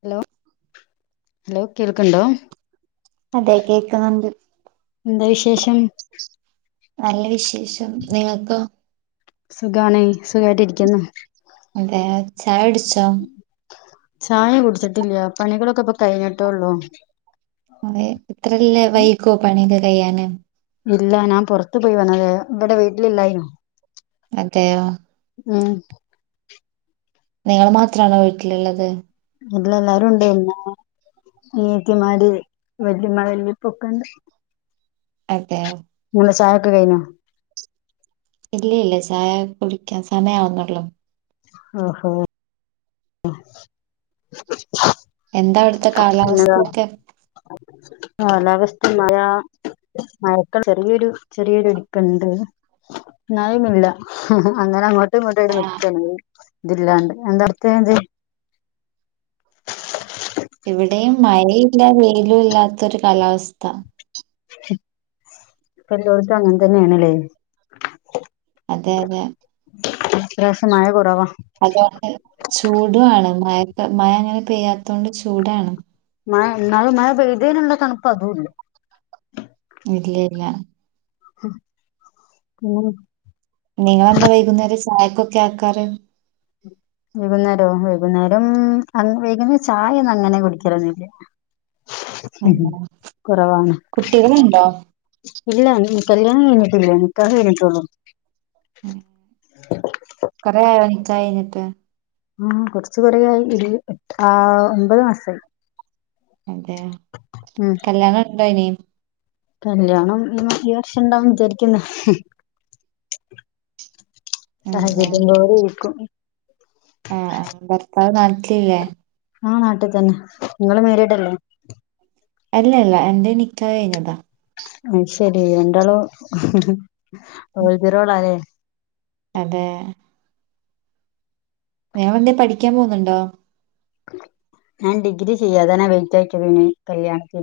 Hello hello കേൾക്ക്ണ്ടോ? അതെ കേക്കുന്നുണ്ട്. എന്താ വിശേഷം നല്ല വിശേഷം നിങ്ങക്കോ- സുഖാണ് സുഖായിട്ട് ഇരിക്കുന്നു. അതെ ചായട് ച്ചോ ചായ കുടിച്ചിട്ടില്ല പണികളൊക്കെ ഇപ്പൊ കഴിഞ്ഞിട്ടേള്ളോ അതെ ഇത്രല്ല വൈക്കുവോ പണിയൊക്കെ കയ്യാന് ഇല്ല ഞാൻ പുറത്തു പോയി വന്നത് ഇവിടെ വീട്ടിലില്ലായിനോ അതെയോ ഉം നിങ്ങൾ മാത്രണോ വീട്ടിലുള്ളത് അല്ല എല്ലാരും ഉണ്ടായിന്നോ അനീത്തിമാര് വല്ലയമ്മ വല്ലിപ്പൊക്കെണ്ട് അതെ ചായൊക്കെ കഴിഞ്ഞോ ഇല്ലല്ല ചായ കുടിക്കാൻ സമയാവുന്നുള്ളു ആഹ്‌ ഹ [unintelligible] ഉം എന്താ അവിടുത്തെ കാലാവസ്ഥയൊക്കെ കാലാവസ്ഥ മഴ മഴക്കൾ ചെറിയൊരു ചെറിയൊരു ഇടുപ്പുണ്ട് നായും ഇല്ല അങ്ങനെ അങ്ങോട്ടുമിങ്ങോട്ടും ഒരു ആഹ് നിപ്പുണ്ട് ഇതില്ലാണ്ട് തെ തെ [unintelligible] ഇവിടെയും മഴയില്ല വെയിലും ഇല്ലാത്തൊരു കാലാവസ്ഥ എല്ലായിടത്തും അങ്ങനെ തന്നെയാണല്ലേ അതെ അതെ ഇത്ര [unintelligible] കുറവാ അതുകൊണ്ട് ചൂടാണ് മഴക്ക മഴ അങ്ങനെ പെയ്യാത്ത കൊണ്ട് ചൂടാണ് മഴ എന്നാലും മഴ പെയ്തേനുള്ള തണുപ്പ് അതും ഇല്ല ഇല്ല ഇല്ല ഉം പിന്നെ നിങ്ങളെന്താ വൈകുന്നേരം ചായക്കൊക്കെ ആക്കാറ് ഉം വൈകുന്നേരവൊ വൈകുന്നേരം വൈകുന്നേരം ചായ ഒന്നും അങ്ങനെ കുടിക്കല് ഒന്നുമില്ല അതെ. കുറവാണ് കുട്ടികളുണ്ടോ ഇല്ല അ കല്യണം കഴിഞ്ഞിട്ടില്ല നിക്കാഹ് കഴിഞ്ഞിട്ടൊള്ളു ഉം കുറേ ആയോ നിക്കാഹ് കഴിഞ്ഞിട്ട് ആ കുറച്ച കൂറേ ആയി ഇത് ആ ഒമ്പത് മാസായി. അതെ ഉം കല്യാണം ണ്ടോ ഇനി. കല്യാണം ഈ വർഷം ഇണ്ടാവുന്ന് വിചാരിക്കണു. സാഹചര്യംപോലെ ഇരിക്കും. [unintelligible] ആഹ ആ ഭർത്താവ് നട്ടില്ലേ? ആഹ് നാട്ടിതന്നെ നിങ്ങള് മേരിടല്ലേ? അല്ല ഇല്ല എന്റെ നിക്കാഹ്‌ ക ഴിഞ്ഞതാ. അത് ശരി രണ്ടാളും ഓൾത റോള ല്ലേ. അതെ. നിഞങ്ങലെന്തെ പഠിക്കാൻ പോകുന്നുണ്ടോ? ഞാൻ ഡിഗ്രി ചെയ്യാതനാ വെറ്റ്യക്കതീണ കല്യാണത്തി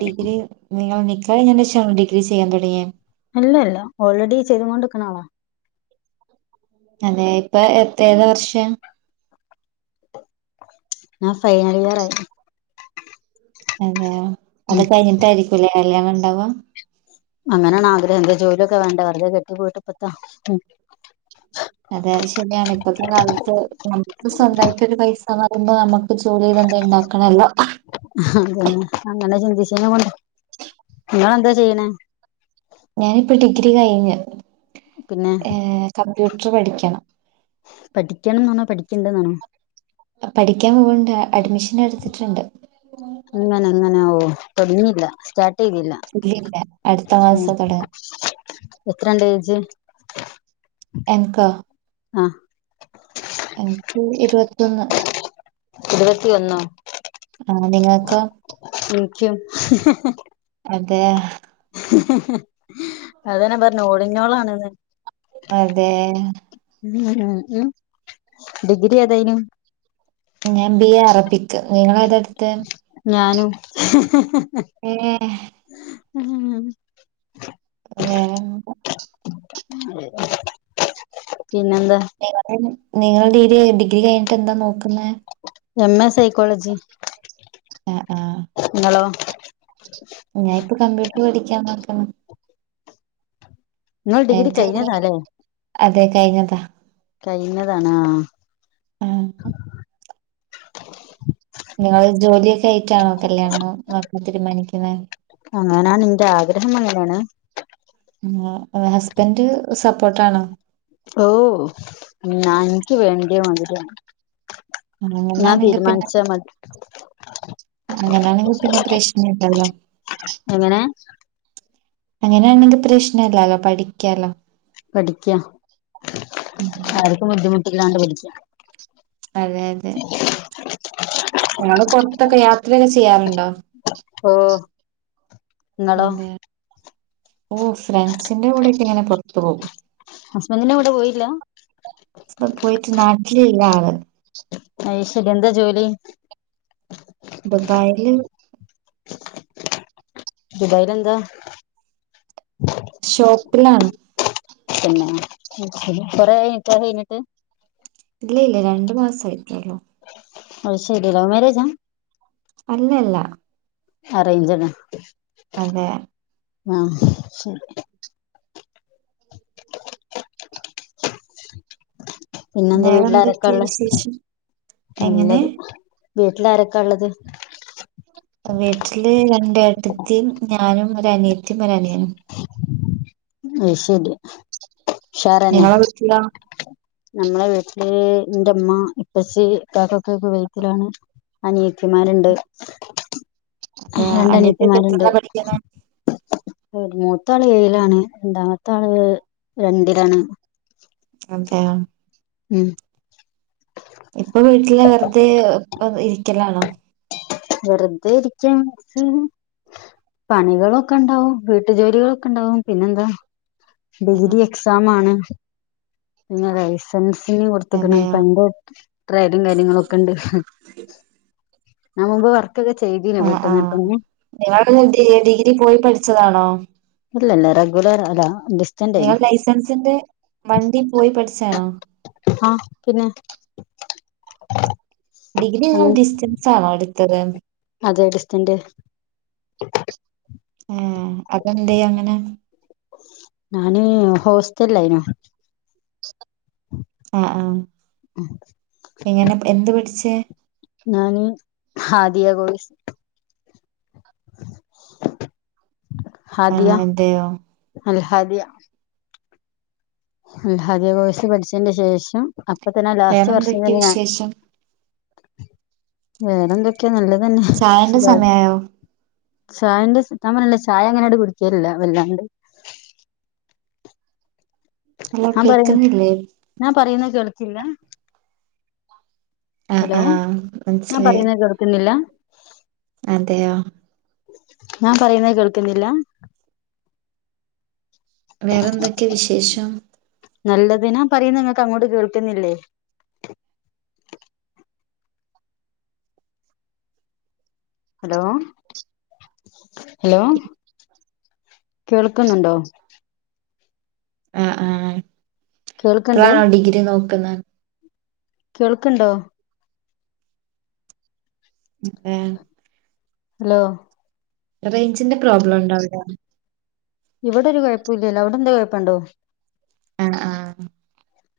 ഡിഗ്രി നിങ്ങൾ നികാഹ് കഴിഞ്ഞതിന് ശേഷണോ ഡിഗ്രി ചെയ്യാൻ തുടങ്ങിയെ. അല്ല ഇല്ല ഓൾറെഡി ചെയ്തൊണ്ട്നിക്കണ ആളാ. അതെ ഇപ്പൊ എത്ര ഏത് വർഷം. ആ ഫൈനൽ ഇയർ ആയി. അതെയ അത് ഉം കഴിഞ്ഞിട്ടായിരിക്കുംല്ലേ കല്യാണം ഇണ്ടാവ. അങ്ങനെയണ ആഗ്രഹം എന്ത ജോലിയൊക്കെ വേണ്ട വെറുതെ കെട്ടി പോയിട്ടപ്പത്താ അതെ ശരിയാണ് ഇപ്പഴത്തെ കാലത്ത് നമുക്ക് സ്വന്തമായിട്ടൊ ഒരു പൈസന്ന് പറയുമ്പോ നമുക്ക് ജോലി ചെയ്ത എ ഉണ്ടാക്കണല്ലോ? അതെ അ. ചന്ന മ [unintelligible] നിങ്ങൾ എന്താ ചെയ്യണേ? ഞാനിപ്പോ ഡിഗ്രി കഴിഞ്ഞു. പിന്നെ ടുടർ പഠിക്കണം. പഠിക്കണംന്നാണോ പഠിക്കണ്ടന്നാണോ? പഠിക്കാൻ പോകണ്ട് അഡ്മിഷൻ എടുത്തിട്ടുണ്ട്. ഇങ്ങന ഇങ്ങനെഓ തൊടങ്ങീല്ല സ്റ്റാ ല്ല ഇല്ലില്ല അടുത്ത മാസം തൊടങ്ങും എത്രണ്ട്ജ് എനക്കൊ ആഹ് എനക്ക് ഇരുപ ഇരുപത്തി ഒന്നോ ആ നിങ്ങക്കോ എനിക്കും. [unintelligible] അതെ. അതന്നെ പറഞ്ഞു ഓലിന്നോളാണ്. അതെ. ഉം ഉ ഡിഗ്രി ഏതായിനു? ഞാൻ ബി എ അറബിക്ക് നിങ്ങള ഏതടുതെ? ഞാനും ഉഏ ഉം ഉഹ ഉ നിങ്ങള നിങ്ങള ഡിഗ്രി കഴിഞ്ഞിട്ട് എന്താ നോക്കുന്നെ? M A psychology. ആഹ് ആഹ് നിങ്ങളോ ഞാൻ ഇപ്പൊ കമ്പ്യൂട്ടർ പഠിക്കാ നോക്കണം. നിങ്ങൾ ഡിഗ്രി എനക്ക് കഴിഞ്ഞതാല്ലേ അതെ കഴിഞ്ഞതാ. കഴിഞ്ഞതാണ് ആ ആ നിങ്ങൾ ജോലിയൊക്കെ ആയിറ്റാണോ കല്യാണോ നോക്കാൻ തീരുമാനിക്കുന്നെ അങ്ങനാണ് നിന്റെ ആഗ്രഹം അങ്ങനാണ് ഹസ്ബൻഡ് സപ്പോർട്ടാണോ ഓ ഞ എനിക്ക് വേണ്ടിയ [unintelligible] ഞാൻ അങ്ങനാണെങ്കി പിന്നെ തീരുമാനിച്ച മതി അങ്ങനാണെങ്കി പിന്നെ പ്രശ്നണ്ടാലോ എങ്ങനെ അങ്ങനെയാണെങ്കിൽ പ്രശ്നല്ലാലോ പഠിക്കാലോ പഠിക്ക ഉം ആർക്കും ബുദ്ധിമുട്ടില്ലാണ്ട് പഠിക്ക അതെ അതെ ആ ഞങ്ങള് പൊറത്തൊക്കെ യാത്രയൊക്കെ ചെയ്യാറുണ്ടോ ഓ ങ്ങളോ അതെ ഓ ഫ്രൻസിന്റെ കൂടെക്ക ഇങ്ങനെ പുറത്തു പോകും ഹസ്ബൻഡിന്റെ കൂടെ പോയില്ല അപ്പൊ പോയിട്ട് നാട്ടിലല്ല ആള് ശരി എന്താ ജോലി ദുബായില് ദുബായിലെന്താ ഷോപ്പിലാണ് പിന്നെ കൊറെയായി നിക്കാഹ് കഴിഞ്ഞിട്ട് ഇല്ല ഇല്ല രണ്ടു മാസയിട്ടല്ലോ അത് ശരി ലൗ മരേജാ അല്ല അല്ല അറേഞ്ച്ഡ് ആണ് അതെ ആ ശരി പിന്നെന്താ വീട്ടിലാരൊക്കാ വേറെന്തൊക്കെയാ ഉള്ള വിശേഷം എങ്ങനെ നല്ലത് വീട്ടിലാരൊക്കാള്ളത് വീട്ടില് രണ്ടേട്ടത്തിയും ഞാനും ഒരു അനിയത്തിയും ഒരനിയനും അ ശരിയാ നിങ്ങടെ വീട്ടിലാ നമ്മളെ വീട്ടില് എന്റെമ്മ ഇപ്പച്ചി കാക്കൊക്കെക്കെ [unintelligible] അനിയത്തിമാരുണ്ട് അതെയോ രണ്ട് അനിയത്തിയൊക്കെ അനിയത്തിമാരുണ്ട് എത്രയിലാ പഠിക്കുന്നെ ഒരു മൂത്ത ആള് ഏഴിലാണ് രണ്ടാമത്താള് രണ്ടിലാണ് അതെയോ ഉം ഇപ്പൊ വീട്ടില് വെറുതെ ഇരിക്കലാണോ വെറുതെ ഇരിക്കാൻ മസ പണികളൊക്കെ ഉണ്ടാവും വീട്ടു ജോലികളൊക്കെ ഉണ്ടാവും പിന്നെന്താ ആ, ആ. ഡിഗ്രി എക്സാം ആണ് പിന്നെ ലൈസൻസ് കൊടുത്തക്കണ് അതെയോ പന്റെ [unintelligible] കാര്യങ്ങളും ഒക്കെ ഇണ്ട് ഞാൻ മുമ്പ് വർ ആ ആഹ് നിങ്ങ ഡ ഡിഗ്രി പോയി പഠിച്ചതാണോ ഇല്ലല്ല റെഗ്യുലർ അ അതാ നിങ്ങ ലൈസൻസിന്റെ വണ്ടി പോയി പഠിച്ചതാണോ ആ പിന്നെ ഡിഗ്രി നിങ്ങൾ അങ്ങനെ ഡിസ്റ്റൻസ് ആണോ എടുത്തത് അതെ ഡിസ്റ്റൻ്റ് ആ അതെന്തെ അങ്ങനെ ഞാന് ഹോസ്റ്റല്ലായിനു ആഹ ആ ഇങ്ങനെ എന്ത് പടിച്ചേ ഞാന ആദിയ കോോഴസ് ആഹ അതെയോ അല്ലഹ അതിയ അല്ല അതെ കോശ പഠിച്ചേന്റെ ശേഷം അപ്പൊ തന്നെ ലാസ്റ്റ് വർഷം വേറെന്തൊക്കെയ തന്നെ ഞാൻ വിശേഷം? വേറെന്ത ഒക്കെ നല്ലതന്നെ ചായന്റെ സുഖാര് സമയായോ? ചായന്റെി താൻ പറല്ല ചായ അങ്ങനെട് കുടിക്കലല്ല വല്ലാണ്ട് ഹലോ ഞാൻ പറയുന്ന കേക്കുന്നില്ലേ? ഞാൻ പറയുന്ന കേൾക്കില്ല ആഹ് ഹലോ ആഹ് ഞാൻ മനസ്സിലായി പറയുന്നത് കേർക്കുന്നില്ല അതെയോ ഞാൻ പറയുന്നത് കേൾക്കുന്നില്ല വേറെന്തൊക്കെ വിശേഷം നല്ലതിനാ പറയുന്നു നിങ്ങക്ക് അങ്ങോട്ട് കേൾക്കുന്നില്ലേ ഹലോ ഹലോ കേൾക്കുന്നുണ്ടോ ആ ആ കേൾക്കണ്ട് ഇപ്പഴാണോ ഡിഗ്രി നോക്കുന്ന കേൾക്കണ്ടോ ഏ ഹലോ റേഞ്ചിന്റെ പ്രോബ്ലം ഉണ്ടോ അവിടെ ഇവിടെ ഒരു കുഴപ്പഇല്ലല്ലോ അവിടെ എന്തോ കുഴപ്പുണ്ടോ ആ ആ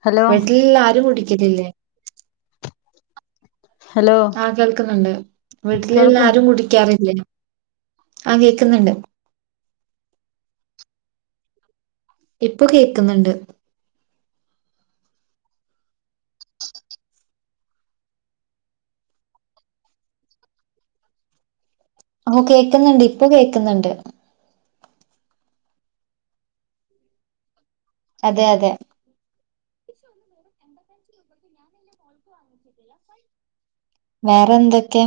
ഹലോ വീട്ടിലല്ലാരും കുടിക്കലില്ലേ ഹലോ ആ കേൾക്കുന്നുണ്ട് വീട്ടിൽ കേൾക്ക എല്ലാരും കുടിക്കാറില്ലേ ആ കേക്കുന്നുണ്ട് ഇപ്പൊ കേക്കുന്നുണ്ട് ഓ കേൾക്കുന്നുണ്ട് ഇപ്പോ കേക്കുന്നുണ്ട് അതെ അതെ വേറെന്തൊക്കെ